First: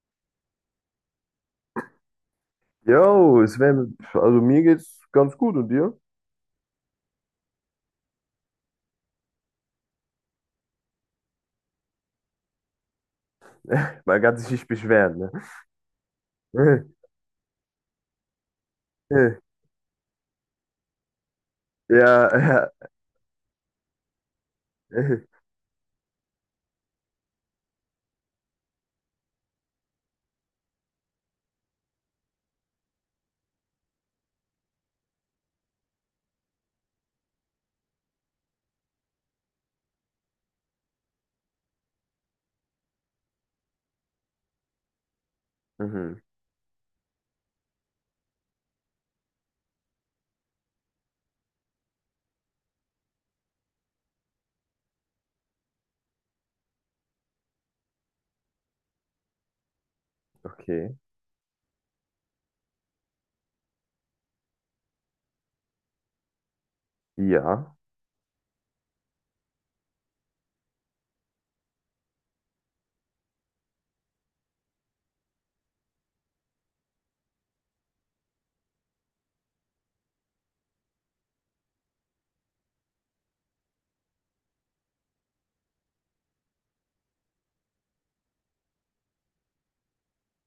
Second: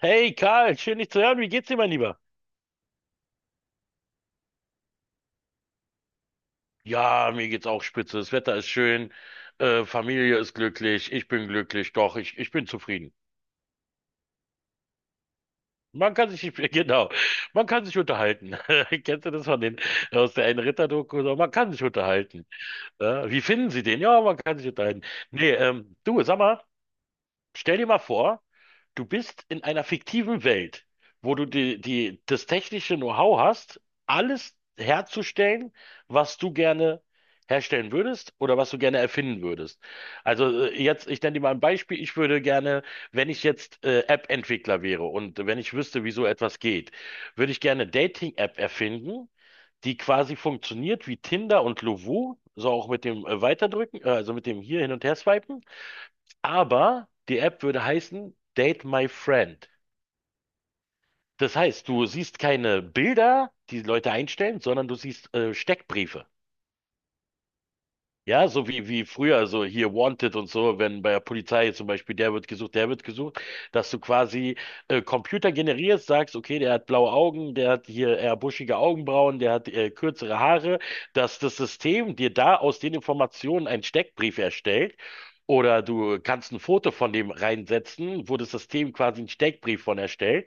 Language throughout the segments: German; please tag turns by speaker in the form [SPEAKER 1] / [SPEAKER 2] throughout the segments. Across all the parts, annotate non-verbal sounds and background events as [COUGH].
[SPEAKER 1] Hey Karl, schön dich zu hören. Wie geht's dir, mein Lieber?
[SPEAKER 2] Yo, Sven, also mir geht's ganz gut und dir?
[SPEAKER 1] Ja, mir geht's auch spitze. Das Wetter ist schön, Familie ist glücklich, ich bin glücklich, doch, ich bin zufrieden.
[SPEAKER 2] [LAUGHS] Man kann sich nicht beschweren,
[SPEAKER 1] Man kann sich, [LAUGHS]
[SPEAKER 2] ne?
[SPEAKER 1] genau, man kann sich unterhalten. [LAUGHS] Kennst du das
[SPEAKER 2] [LAUGHS]
[SPEAKER 1] von den, aus der einen Ritter-Doku? So, man kann sich
[SPEAKER 2] Ja,
[SPEAKER 1] unterhalten.
[SPEAKER 2] ja.
[SPEAKER 1] Ja, wie finden Sie den? Ja, man kann sich unterhalten.
[SPEAKER 2] [LAUGHS]
[SPEAKER 1] Nee, du, sag mal, stell dir mal vor, du bist in einer fiktiven Welt, wo du das technische Know-how hast, alles herzustellen, was du gerne herstellen würdest oder was du gerne erfinden würdest. Also jetzt, ich nenne dir mal ein Beispiel. Ich würde gerne, wenn ich jetzt App-Entwickler wäre und wenn ich wüsste, wie
[SPEAKER 2] Mhm,
[SPEAKER 1] so etwas geht, würde ich gerne eine Dating-App erfinden, die quasi funktioniert wie Tinder und Lovoo, so auch mit dem Weiterdrücken, also mit dem hier hin und her swipen. Aber die App würde heißen Date My Friend.
[SPEAKER 2] okay.
[SPEAKER 1] Das heißt, du siehst keine Bilder, die Leute einstellen, sondern du siehst Steckbriefe.
[SPEAKER 2] Ja.
[SPEAKER 1] Ja, so wie früher, also hier Wanted und so, wenn bei der Polizei zum Beispiel der wird gesucht, dass du quasi Computer generierst, sagst, okay, der hat blaue Augen, der hat hier eher buschige Augenbrauen, der hat kürzere Haare, dass das System dir da aus den Informationen einen Steckbrief erstellt. Oder du kannst ein Foto von dem reinsetzen, wo das System quasi einen Steckbrief von erstellt.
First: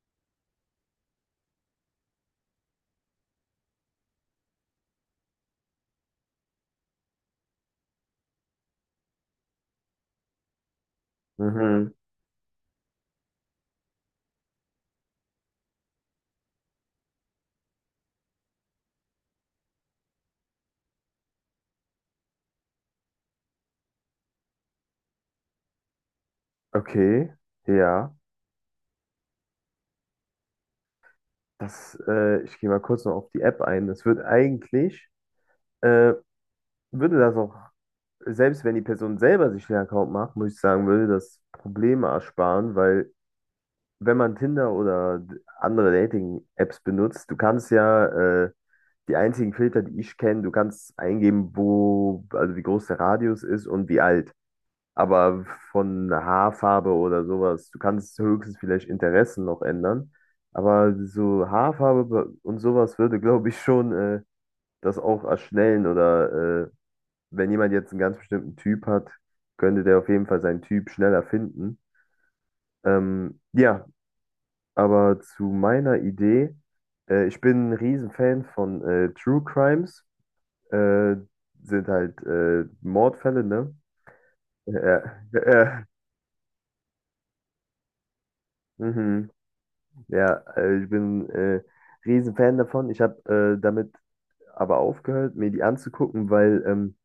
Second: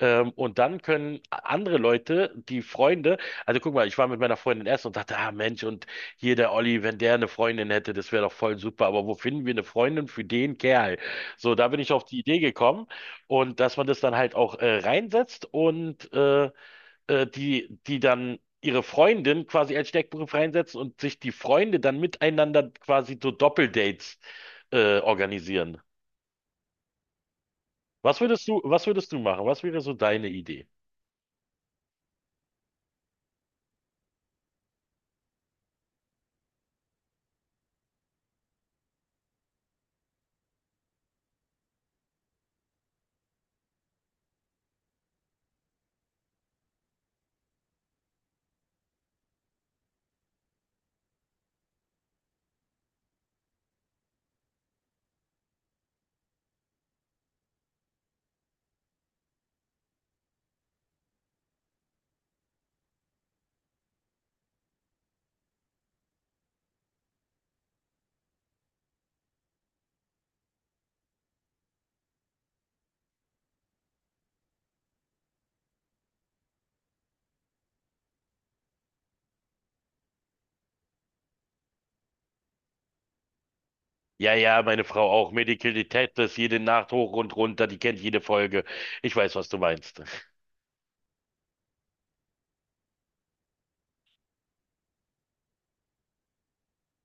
[SPEAKER 1] Und dann können andere Leute, die Freunde, also guck mal, ich war mit meiner Freundin essen und dachte, ah Mensch, und hier der Olli, wenn der eine Freundin hätte, das wäre doch voll super, aber wo finden wir eine Freundin für den Kerl? So, da bin ich
[SPEAKER 2] Mhm,
[SPEAKER 1] auf die Idee gekommen und dass man das dann halt auch reinsetzt und die dann ihre Freundin quasi als Steckbrief reinsetzen und sich die Freunde dann miteinander quasi so Doppeldates organisieren.
[SPEAKER 2] okay. Ja.
[SPEAKER 1] Was würdest du machen? Was wäre so deine Idee?
[SPEAKER 2] Das, ich gehe mal kurz noch auf die App ein. Das wird äh, würde das auch, selbst wenn die Person selber sich den Account macht, muss ich sagen, würde das Probleme ersparen, weil wenn man Tinder oder andere Dating-Apps benutzt, du kannst ja, äh, Die einzigen Filter, die ich kenne, du kannst eingeben, wo, also wie groß der Radius ist und wie alt. Aber von Haarfarbe oder sowas, du kannst höchstens vielleicht Interessen noch ändern. Aber so Haarfarbe und sowas würde, glaube ich, schon das auch erschnellen. Oder wenn jemand jetzt einen ganz bestimmten Typ hat, könnte der auf jeden Fall seinen Typ schneller finden. Ja, aber zu meiner Idee, ich bin ein Riesenfan von True Crimes. äh, Sind halt Mordfälle, ne?
[SPEAKER 1] Ja, ja, meine
[SPEAKER 2] Ja,
[SPEAKER 1] Frau auch.
[SPEAKER 2] ja,
[SPEAKER 1] Medical
[SPEAKER 2] ja.
[SPEAKER 1] Detectives, jede Nacht hoch und runter, die kennt jede Folge. Ich
[SPEAKER 2] Mhm.
[SPEAKER 1] weiß, was du meinst.
[SPEAKER 2] Ja, ich bin Riesenfan davon. Ich habe damit aber aufgehört, mir die anzugucken, weil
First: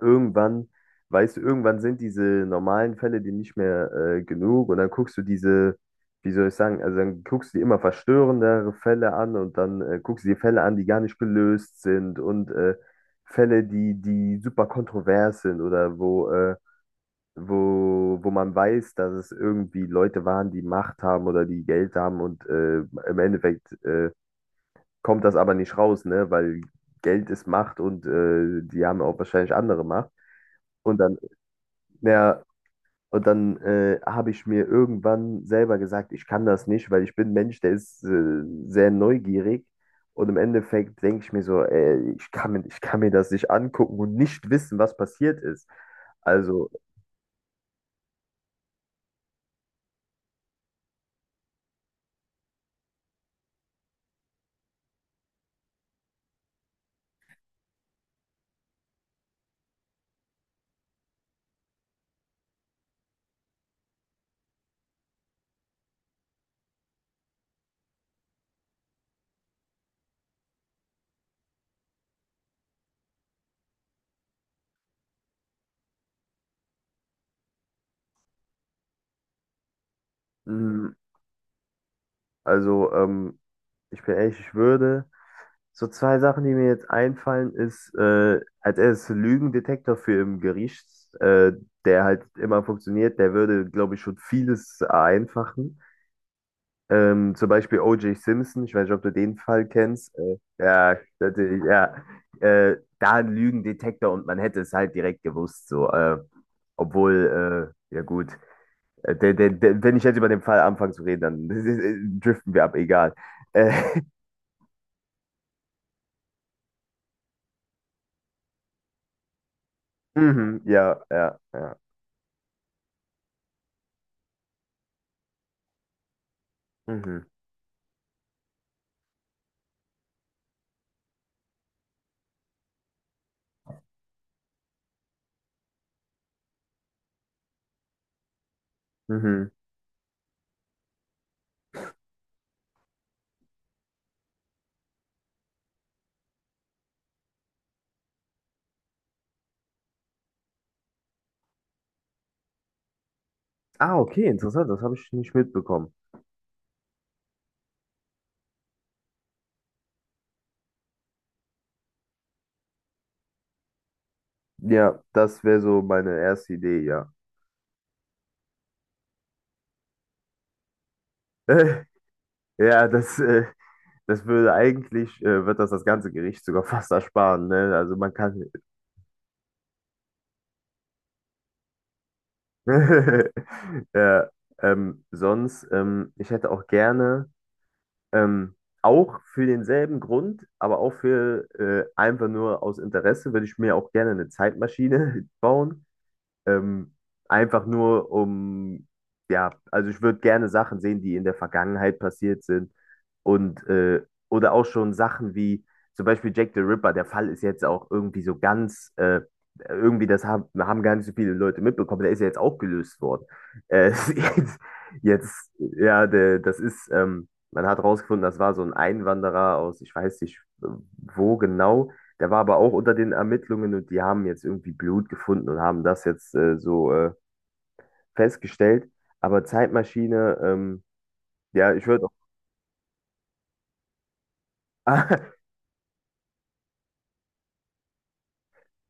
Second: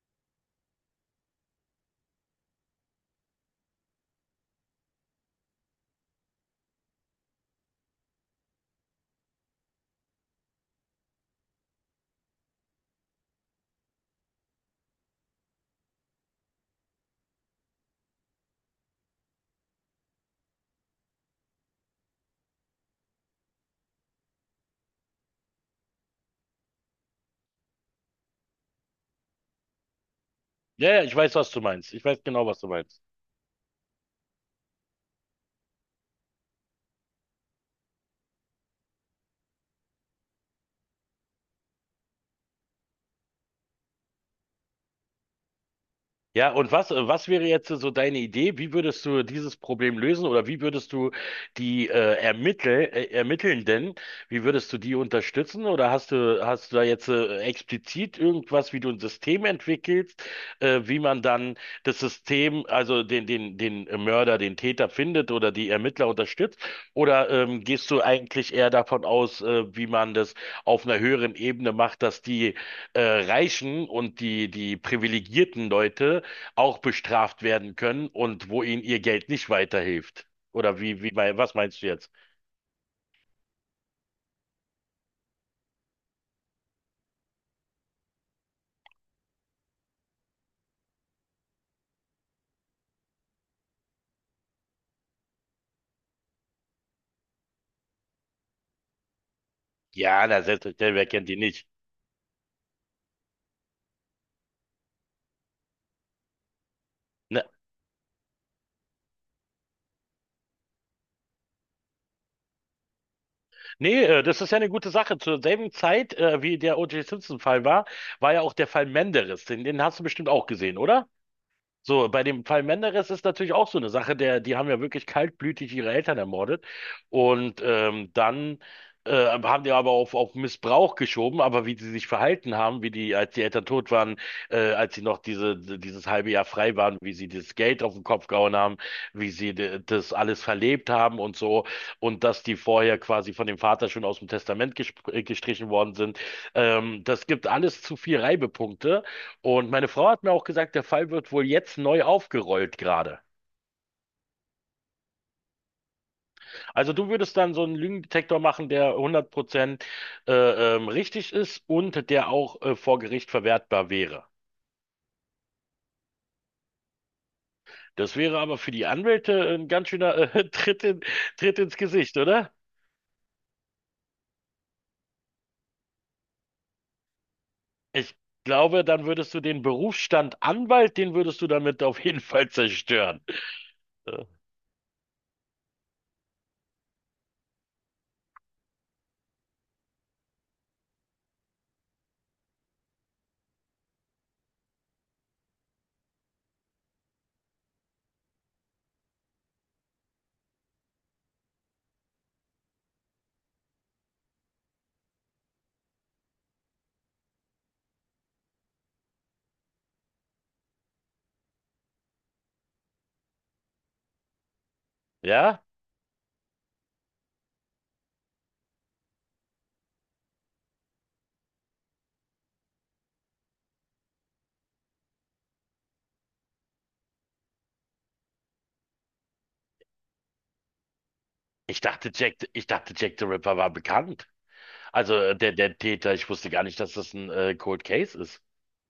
[SPEAKER 2] irgendwann, weißt du, irgendwann sind diese normalen Fälle dir nicht mehr genug, und dann guckst du diese, wie soll ich sagen, also dann guckst du dir immer verstörendere Fälle an, und dann guckst du dir Fälle an, die gar nicht gelöst sind, und Fälle, die super kontrovers sind, oder wo wo man weiß, dass es irgendwie Leute waren, die Macht haben oder die Geld haben, und im Endeffekt kommt das aber nicht raus, ne? Weil Geld ist Macht, und die haben auch wahrscheinlich andere Macht.
[SPEAKER 1] Ja,
[SPEAKER 2] Und
[SPEAKER 1] ja, ich
[SPEAKER 2] dann,
[SPEAKER 1] weiß, was du meinst. Ich weiß
[SPEAKER 2] ja,
[SPEAKER 1] genau, was du meinst.
[SPEAKER 2] und dann habe ich mir irgendwann selber gesagt, ich kann das nicht, weil ich bin ein Mensch, der ist sehr neugierig. Und im Endeffekt denke ich mir so, ey, ich kann mir das nicht angucken und nicht wissen, was passiert ist.
[SPEAKER 1] Ja,
[SPEAKER 2] Also,
[SPEAKER 1] und was, was wäre jetzt so deine Idee? Wie würdest du dieses Problem lösen oder wie würdest du die Ermittelnden, wie würdest du die unterstützen? Oder hast du da jetzt explizit irgendwas, wie du ein System entwickelst, wie man dann das System, also den Mörder, den Täter findet oder die Ermittler unterstützt? Oder gehst du eigentlich eher davon aus, wie man das auf einer höheren Ebene macht, dass die Reichen und die privilegierten Leute auch bestraft werden können und wo ihnen ihr Geld nicht weiterhilft. Oder
[SPEAKER 2] mm,
[SPEAKER 1] was meinst du jetzt?
[SPEAKER 2] also, ich bin ehrlich, ich würde. So zwei Sachen, die mir jetzt einfallen, ist als erstes Lügendetektor für im Gericht, äh, der halt immer funktioniert, der würde, glaube ich, schon vieles vereinfachen. Zum Beispiel O.J. Simpson, ich weiß nicht, ob du den Fall kennst.
[SPEAKER 1] Ja, na, selbstverständlich,
[SPEAKER 2] Ja,
[SPEAKER 1] wer kennt die
[SPEAKER 2] natürlich,
[SPEAKER 1] nicht?
[SPEAKER 2] ja. Da ein Lügendetektor, und man hätte es halt direkt gewusst, so.
[SPEAKER 1] Ne,
[SPEAKER 2] Obwohl, ja gut, der, wenn ich jetzt über den Fall anfange zu reden, dann [LAUGHS] driften wir ab, egal. Äh,
[SPEAKER 1] nee, das ist ja eine gute Sache. Zur selben Zeit, wie der O.J. Simpson-Fall war, war ja auch der Fall Menderes. Den hast du bestimmt auch
[SPEAKER 2] Mhm,
[SPEAKER 1] gesehen,
[SPEAKER 2] ja,
[SPEAKER 1] oder?
[SPEAKER 2] ja, ja.
[SPEAKER 1] So, bei dem Fall Menderes ist natürlich auch so eine Sache, der, die haben ja wirklich kaltblütig ihre Eltern ermordet
[SPEAKER 2] Mhm,
[SPEAKER 1] und dann haben die aber auf Missbrauch geschoben, aber wie sie sich verhalten haben, wie die, als die Eltern tot waren, als sie noch diese, dieses halbe Jahr frei waren, wie sie das Geld auf den Kopf gehauen haben, wie
[SPEAKER 2] mhm.
[SPEAKER 1] sie das alles verlebt haben und so und dass die vorher quasi von dem Vater schon aus dem Testament gestrichen worden sind, das gibt alles zu viel Reibepunkte und meine Frau hat mir auch gesagt, der Fall wird wohl jetzt neu aufgerollt gerade.
[SPEAKER 2] Ah, okay, interessant, das habe ich nicht mitbekommen.
[SPEAKER 1] Also du würdest dann so einen Lügendetektor machen, der 100% richtig ist und der auch vor Gericht verwertbar wäre.
[SPEAKER 2] Ja, das wäre so meine erste Idee, ja.
[SPEAKER 1] Das wäre aber für die Anwälte ein ganz schöner [LAUGHS] Tritt in,
[SPEAKER 2] [LAUGHS]
[SPEAKER 1] Tritt ins Gesicht, oder?
[SPEAKER 2] Ja, das würde wird das das ganze Gericht sogar [LAUGHS] fast ersparen, ne? Also man
[SPEAKER 1] Ich
[SPEAKER 2] kann.
[SPEAKER 1] glaube, dann würdest du den Berufsstand Anwalt, den würdest du damit auf jeden [LAUGHS] Fall zerstören.
[SPEAKER 2] [LAUGHS]
[SPEAKER 1] Äh,
[SPEAKER 2] Ja, sonst, ich hätte auch gerne, ähm, auch für denselben Grund, aber auch für einfach nur aus Interesse, würde ich mir auch gerne eine Zeitmaschine [LAUGHS] bauen. Ähm, Einfach nur um, ja, also ich würde gerne Sachen sehen, die in der Vergangenheit passiert sind, und oder auch schon Sachen wie zum Beispiel Jack the Ripper. Der Fall ist jetzt auch irgendwie so ganz, irgendwie das haben gar nicht so viele Leute mitbekommen. Der ist ja jetzt auch gelöst worden. Äh, [LAUGHS] jetzt, jetzt,
[SPEAKER 1] Ja?
[SPEAKER 2] ja, das ist, man hat rausgefunden, das war so ein Einwanderer aus, ich weiß nicht wo genau, der war aber auch unter den Ermittlungen, und die haben jetzt irgendwie Blut gefunden und haben das jetzt so festgestellt. Aber Zeitmaschine, ja, ich würde auch. [LAUGHS]
[SPEAKER 1] Ich dachte, Jack the Ripper war bekannt. Also
[SPEAKER 2] Ah,
[SPEAKER 1] der, der Täter, ich wusste gar nicht, dass das ein Cold Case ist.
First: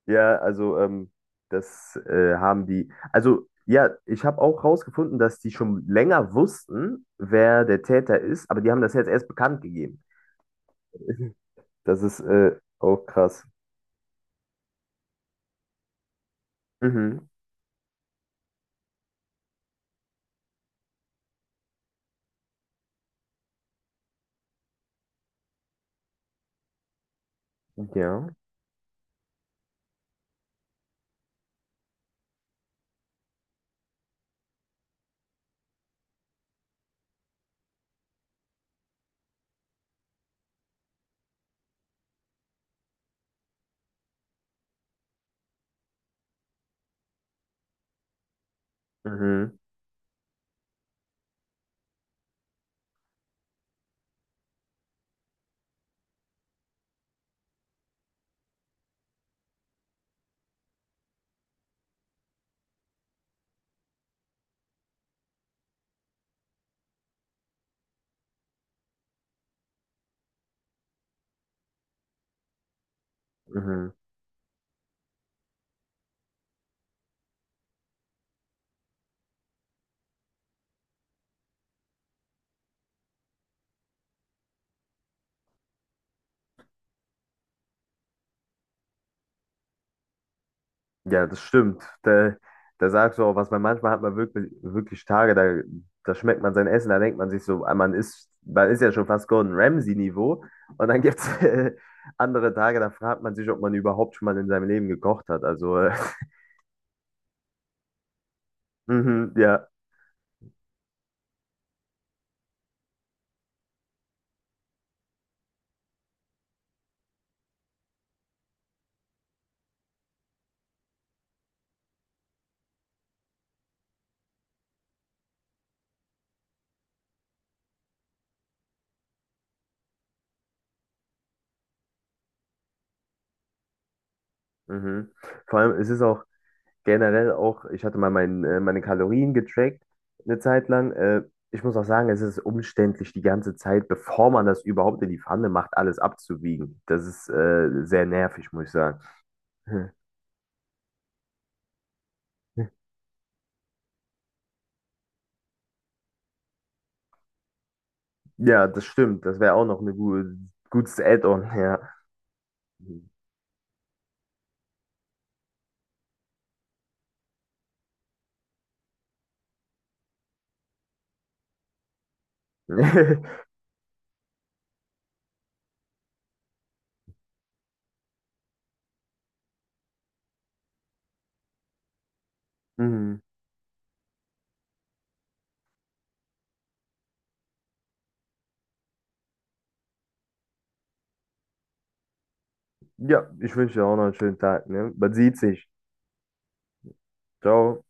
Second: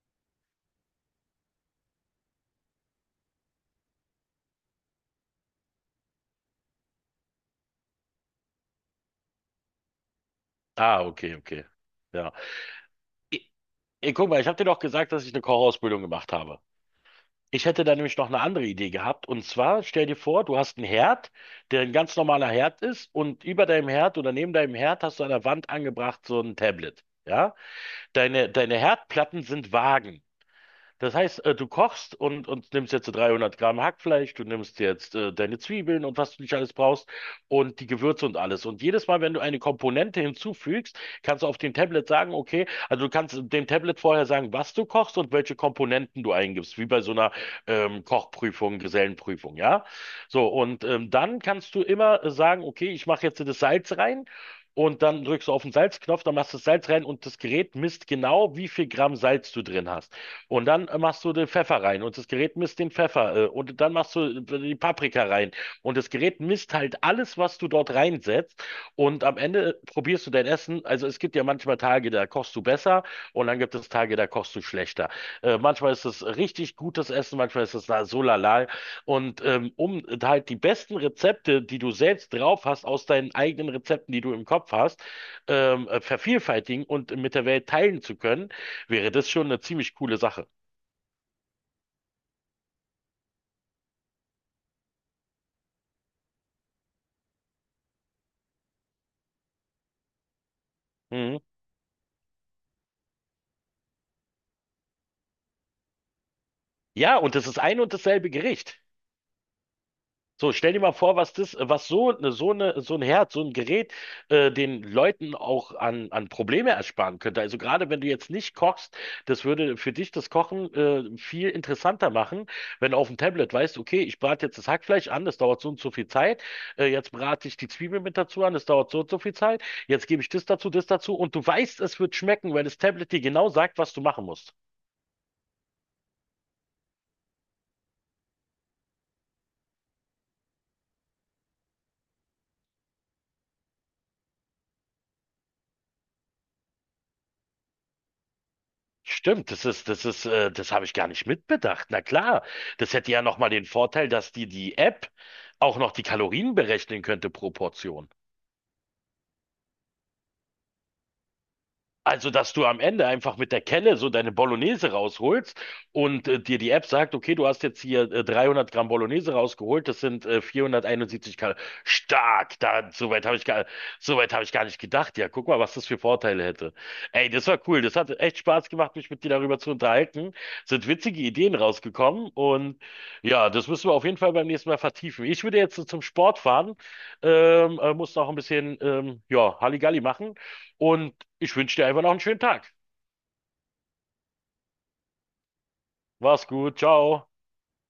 [SPEAKER 2] ja, also das haben die. Also ja, ich habe auch rausgefunden, dass die schon länger wussten, wer der Täter ist, aber die haben das jetzt erst bekannt gegeben.
[SPEAKER 1] Ah,
[SPEAKER 2] [LAUGHS]
[SPEAKER 1] okay, okay.
[SPEAKER 2] Das ist
[SPEAKER 1] Ja.
[SPEAKER 2] auch krass.
[SPEAKER 1] I- Ey, guck mal, ich habe dir doch gesagt, dass ich eine Kochausbildung gemacht habe.
[SPEAKER 2] Mhm.
[SPEAKER 1] Ich hätte da nämlich noch eine andere Idee gehabt. Und zwar, stell dir vor, du hast einen Herd, der ein ganz normaler Herd ist, und über deinem Herd oder neben deinem Herd hast du an der Wand angebracht so ein Tablet. Ja?
[SPEAKER 2] Ja.
[SPEAKER 1] Deine Herdplatten sind Waagen. Das heißt, du kochst und nimmst jetzt so 300 Gramm Hackfleisch, du nimmst jetzt deine Zwiebeln und was du nicht alles brauchst und die Gewürze und alles. Und jedes Mal, wenn du eine Komponente hinzufügst, kannst du auf dem Tablet sagen, okay, also du kannst dem Tablet vorher sagen, was du kochst und welche Komponenten du eingibst, wie bei so einer Kochprüfung, Gesellenprüfung,
[SPEAKER 2] Mhm.
[SPEAKER 1] ja? So, und dann kannst du immer sagen, okay, ich mache jetzt das Salz rein. Und dann drückst du auf den Salzknopf, dann machst du das Salz rein und das Gerät misst genau, wie viel Gramm Salz du drin hast. Und dann machst du den Pfeffer rein und das Gerät misst den Pfeffer und dann machst du die Paprika rein und das Gerät misst halt alles, was du dort reinsetzt und am Ende probierst du dein Essen. Also es gibt ja manchmal Tage, da kochst du besser und dann gibt es
[SPEAKER 2] Mhm.
[SPEAKER 1] Tage, da kochst du schlechter. Manchmal ist es richtig gutes Essen, manchmal ist es da so lala und um halt die besten Rezepte, die du selbst drauf hast, aus deinen eigenen Rezepten, die du im Kopf hast, vervielfältigen und mit der Welt teilen zu können, wäre das schon eine ziemlich coole Sache.
[SPEAKER 2] Ja, das stimmt. Da, da sagst du auch was, weil manchmal hat man wirklich, wirklich Tage, da, da schmeckt man sein Essen, da denkt man sich so, ah, man ist ja schon fast Gordon Ramsay-Niveau. Und dann gibt es
[SPEAKER 1] Mhm.
[SPEAKER 2] [LAUGHS] andere Tage, da fragt man sich, ob man überhaupt schon mal in seinem Leben gekocht hat. Also,
[SPEAKER 1] Ja, und das ist ein und dasselbe Gericht.
[SPEAKER 2] [LAUGHS] mhm, ja.
[SPEAKER 1] So, stell dir mal vor, was das, was so eine, so ein Herd, so ein Gerät, den Leuten auch an Probleme ersparen könnte. Also gerade wenn du jetzt nicht kochst, das würde für dich das Kochen, viel interessanter machen, wenn du auf dem Tablet weißt, okay, ich brate jetzt das Hackfleisch an, das dauert so und so viel Zeit. Jetzt brate ich die Zwiebel mit dazu an, das dauert so und so viel Zeit. Jetzt gebe ich das dazu und du weißt, es wird schmecken, weil das Tablet dir genau sagt, was du machen musst.
[SPEAKER 2] Mhm. Vor allem, es ist auch. Generell auch, ich hatte mal meine Kalorien getrackt eine Zeit lang. Ich muss auch sagen, es ist umständlich, die ganze Zeit, bevor man das überhaupt in die Pfanne macht, alles abzuwiegen. Das ist sehr nervig, muss ich sagen.
[SPEAKER 1] Stimmt,
[SPEAKER 2] Hm.
[SPEAKER 1] das habe ich gar nicht mitbedacht. Na klar, das hätte ja nochmal den Vorteil, dass dir die App auch noch die Kalorien berechnen könnte pro Portion.
[SPEAKER 2] Ja, das stimmt. Das wäre auch noch ein gu gutes Add-on, ja.
[SPEAKER 1] Also, dass du am Ende einfach mit der Kelle so deine Bolognese rausholst und dir die App sagt, okay, du hast jetzt hier 300 Gramm Bolognese rausgeholt, das sind 471 Kalorien. Stark, da, soweit habe ich
[SPEAKER 2] [LAUGHS]
[SPEAKER 1] gar, soweit habe ich gar nicht gedacht. Ja, guck mal, was das für Vorteile hätte. Ey, das war cool. Das hat echt Spaß gemacht, mich mit dir darüber zu unterhalten. Sind witzige Ideen rausgekommen und
[SPEAKER 2] Mhm.
[SPEAKER 1] ja, das müssen wir auf jeden Fall beim nächsten Mal vertiefen. Ich würde jetzt so zum Sport fahren, muss noch ein bisschen, ja, Halligalli machen. Und ich wünsche dir einfach noch einen schönen Tag.
[SPEAKER 2] Ja, ich wünsche dir auch noch einen schönen Tag, ne? Man sieht sich.
[SPEAKER 1] Mach's gut, ciao.
[SPEAKER 2] Ciao.